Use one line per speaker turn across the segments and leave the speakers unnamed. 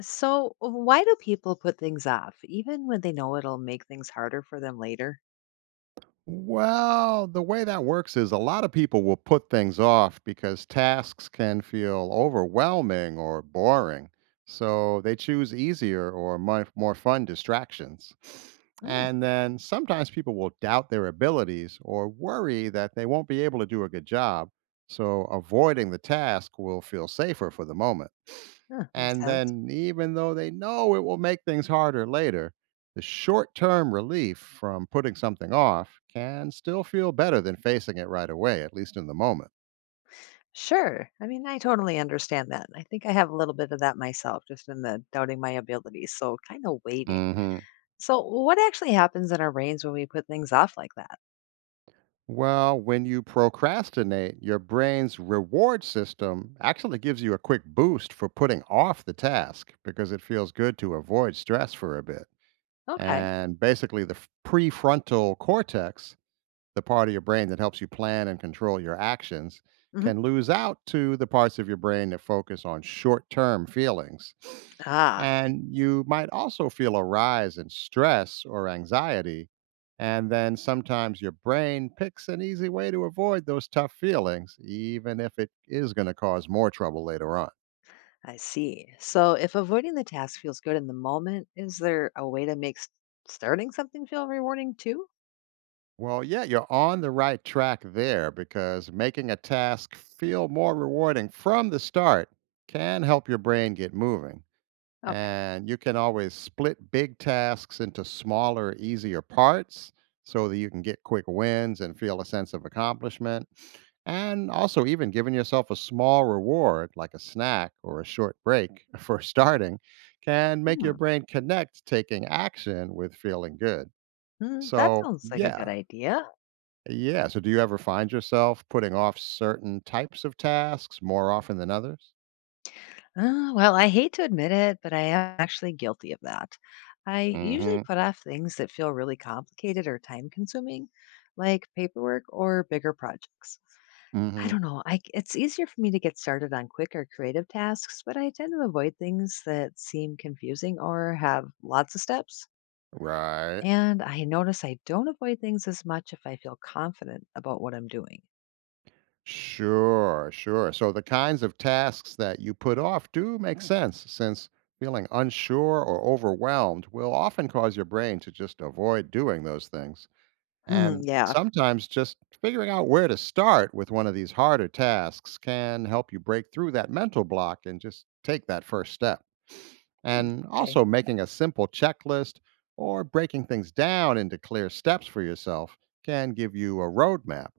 So, why do people put things off, even when they know it'll make things harder for them later?
Well, the way that works is a lot of people will put things off because tasks can feel overwhelming or boring. So they choose easier or more fun distractions.
Mm.
And then sometimes people will doubt their abilities or worry that they won't be able to do a good job. So avoiding the task will feel safer for the moment.
Huh, makes
And
sense.
then, even though they know it will make things harder later, the short term relief from putting something off can still feel better than facing it right away, at least in the moment.
Sure. I totally understand that. I think I have a little bit of that myself, just in the doubting my abilities. So, kind of waiting.
Hmm.
So, what actually happens in our brains when we put things off like that?
Well, when you procrastinate, your brain's reward system actually gives you a quick boost for putting off the task because it feels good to avoid stress for a bit.
Okay.
And basically, the prefrontal cortex, the part of your brain that helps you plan and control your actions,
Hmm.
can lose out to the parts of your brain that focus on short term feelings.
Ah,
And you might also feel a rise in stress or anxiety. And then sometimes your brain picks an easy way to avoid those tough feelings, even if it is going to cause more trouble later on.
I see. So, if avoiding the task feels good in the moment, is there a way to make starting something feel rewarding too?
Well, yeah, you're on the right track there because making a task feel more rewarding from the start can help your brain get moving.
Okay.
And you can always split big tasks into smaller, easier parts so that you can get quick wins and feel a sense of accomplishment. And also, even giving yourself a small reward like a snack or a short break for starting can make your
Hmm.
brain connect taking action with feeling good.
Hmm, that
So,
sounds like a good
yeah,
idea.
yeah. So, do you ever find yourself putting off certain types of tasks more often than others?
Well, I hate to admit it, but I am actually guilty of that. I
Mm
usually
hmm.
put off things that feel really complicated or time consuming, like paperwork or bigger projects.
Mm
I
hmm.
don't know. It's easier for me to get started on quick or creative tasks, but I tend to avoid things that seem confusing or have lots of steps.
Right.
And I notice I don't avoid things as much if I feel confident about what I'm doing.
Sure, sure. So the kinds of tasks that you put off do make sense, since feeling unsure or overwhelmed will often cause your brain to just avoid doing those things.
Hmm,
And
yeah.
sometimes just figuring out where to start with one of these harder tasks can help you break through that mental block and just take that first step.
Hmm,
And
okay.
also, making a simple checklist or breaking things down into clear steps for yourself can give you a roadmap,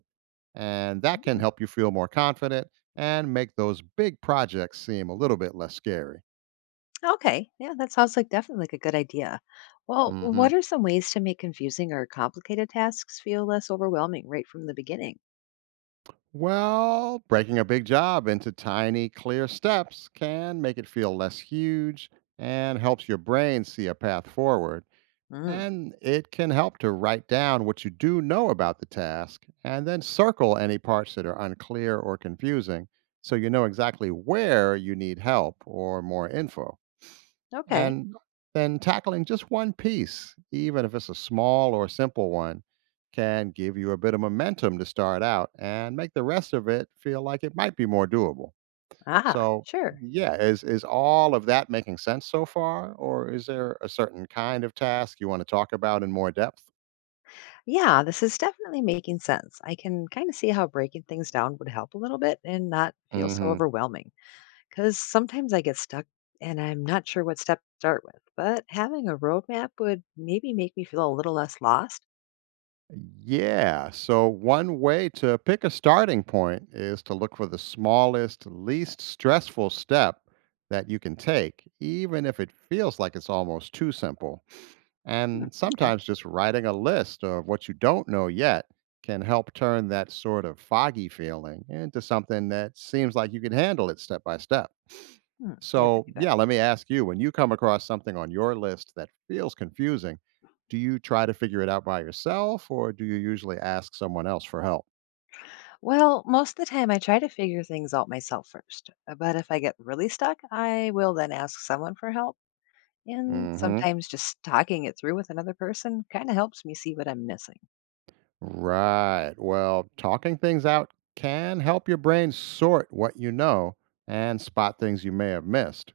and that can help you feel more confident and make those big projects seem a little bit less scary.
Okay. Yeah, that sounds like definitely like a good idea. Well,
Hmm.
what are some ways to make confusing or complicated tasks feel less overwhelming right from the beginning?
Well, breaking a big job into tiny, clear steps can make it feel less huge and helps your brain see a path forward.
Mm,
And it can help to write down what you do know about the task and then circle any parts that are unclear or confusing, so you know exactly where you need help or more info.
okay.
And then tackling just one piece, even if it's a small or simple one, can give you a bit of momentum to start out and make the rest of it feel like it might be more doable.
Ah,
So,
sure.
yeah, is all of that making sense so far, or is there a certain kind of task you want to talk about in more depth?
Yeah, this is definitely making sense. I can kind of see how breaking things down would help a little bit and not feel so
Hmm.
overwhelming because sometimes I get stuck and I'm not sure what step to start with. But having a roadmap would maybe make me feel a little less lost.
Yeah. So, one way to pick a starting point is to look for the smallest, least stressful step that you can take, even if it feels like it's almost too simple.
Hmm,
And
okay.
sometimes just writing a list of what you don't know yet can help turn that sort of foggy feeling into something that seems like you can handle it step by step.
Hmm, yeah, that'd
So,
be
yeah,
better.
let me ask you, when you come across something on your list that feels confusing, do you try to figure it out by yourself, or do you usually ask someone else for help?
Well, most of the time I try to figure things out myself first. But if I get really stuck, I will then ask someone for help. And
Hmm.
sometimes just talking it through with another person kind of helps me see what I'm missing.
Right. Well, talking things out can help your brain sort what you know and spot things you may have missed.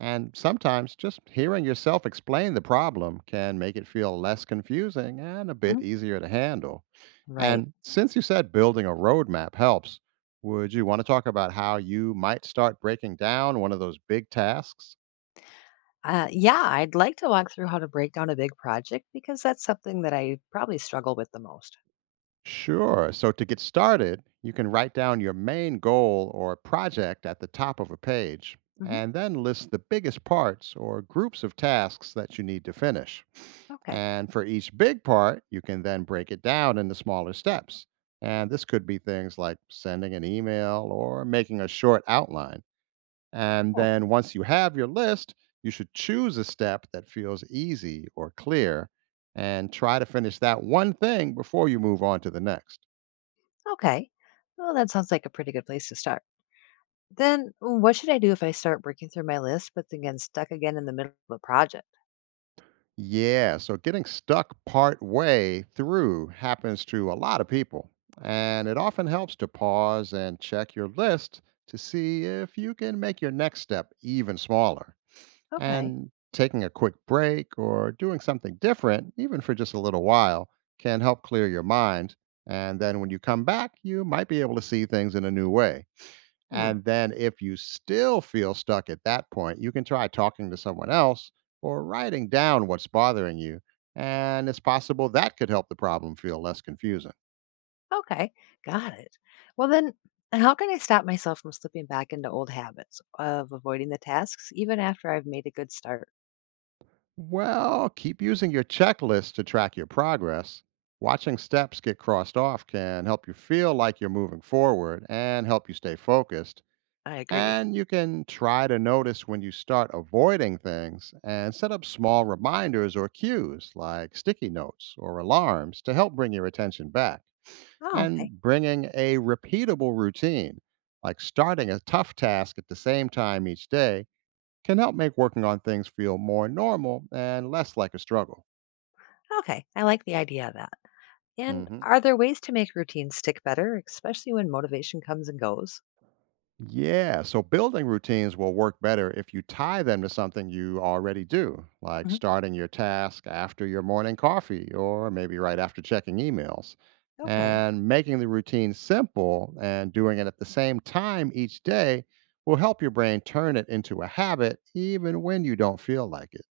And sometimes just hearing yourself explain the problem can make it feel less confusing and a bit
Mhm.
easier to handle.
Right.
And since you said building a roadmap helps, would you want to talk about how you might start breaking down one of those big tasks?
Yeah, I'd like to walk through how to break down a big project because that's something that I probably struggle with the most.
Sure. So to get started, you can write down your main goal or project at the top of a page
Mhm.
and then list the biggest parts or groups of tasks that you need to finish.
Okay.
And for each big part, you can then break it down into smaller steps. And this could be things like sending an email or making a short outline. And
Oh,
then once you have your list, you should choose a step that feels easy or clear and try to finish that one thing before you move on to the next.
okay. Well, that sounds like a pretty good place to start. Then what should I do if I start breaking through my list, but then get stuck again in the middle of a project?
Yeah, so getting stuck part way through happens to a lot of people. And it often helps to pause and check your list to see if you can make your next step even smaller.
Okay.
And taking a quick break or doing something different, even for just a little while, can help clear your mind. And then when you come back, you might be able to see things in a new way.
Hmm.
And then if you still feel stuck at that point, you can try talking to someone else or writing down what's bothering you. And it's possible that could help the problem feel less confusing.
Okay, got it. Well, then, how can I stop myself from slipping back into old habits of avoiding the tasks even after I've made a good start?
Well, keep using your checklist to track your progress. Watching steps get crossed off can help you feel like you're moving forward and help you stay focused.
I agree.
And you can try to notice when you start avoiding things and set up small reminders or cues like sticky notes or alarms to help bring your attention back.
Oh, okay.
And bringing a repeatable routine, like starting a tough task at the same time each day, can help make working on things feel more normal and less like a struggle.
Okay, I like the idea of that. And
Hmm.
are there ways to make routines stick better, especially when motivation comes and goes?
Yeah, so building routines will work better if you tie them to something you already do, like
Hmm.
starting your task after your morning coffee or maybe right after checking emails.
Okay.
And making the routine simple and doing it at the same time each day will help your brain turn it into a habit even when you don't feel like it.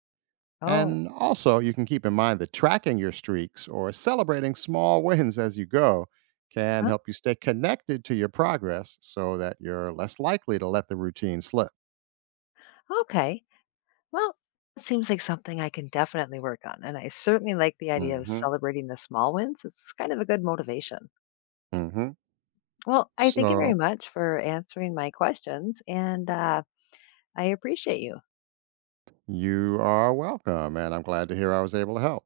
Oh,
And also, you can keep in mind that tracking your streaks or celebrating small wins as you go can
huh?
help you stay connected to your progress, so that you're less likely to let the routine slip.
Okay. Well, it seems like something I can definitely work on. And I certainly like the idea of
Hmm.
celebrating the small wins. It's kind of a good motivation.
Hmm.
Well, I thank you
So,
very much for answering my questions, and I appreciate you.
you are welcome. And I'm glad to hear I was able to help.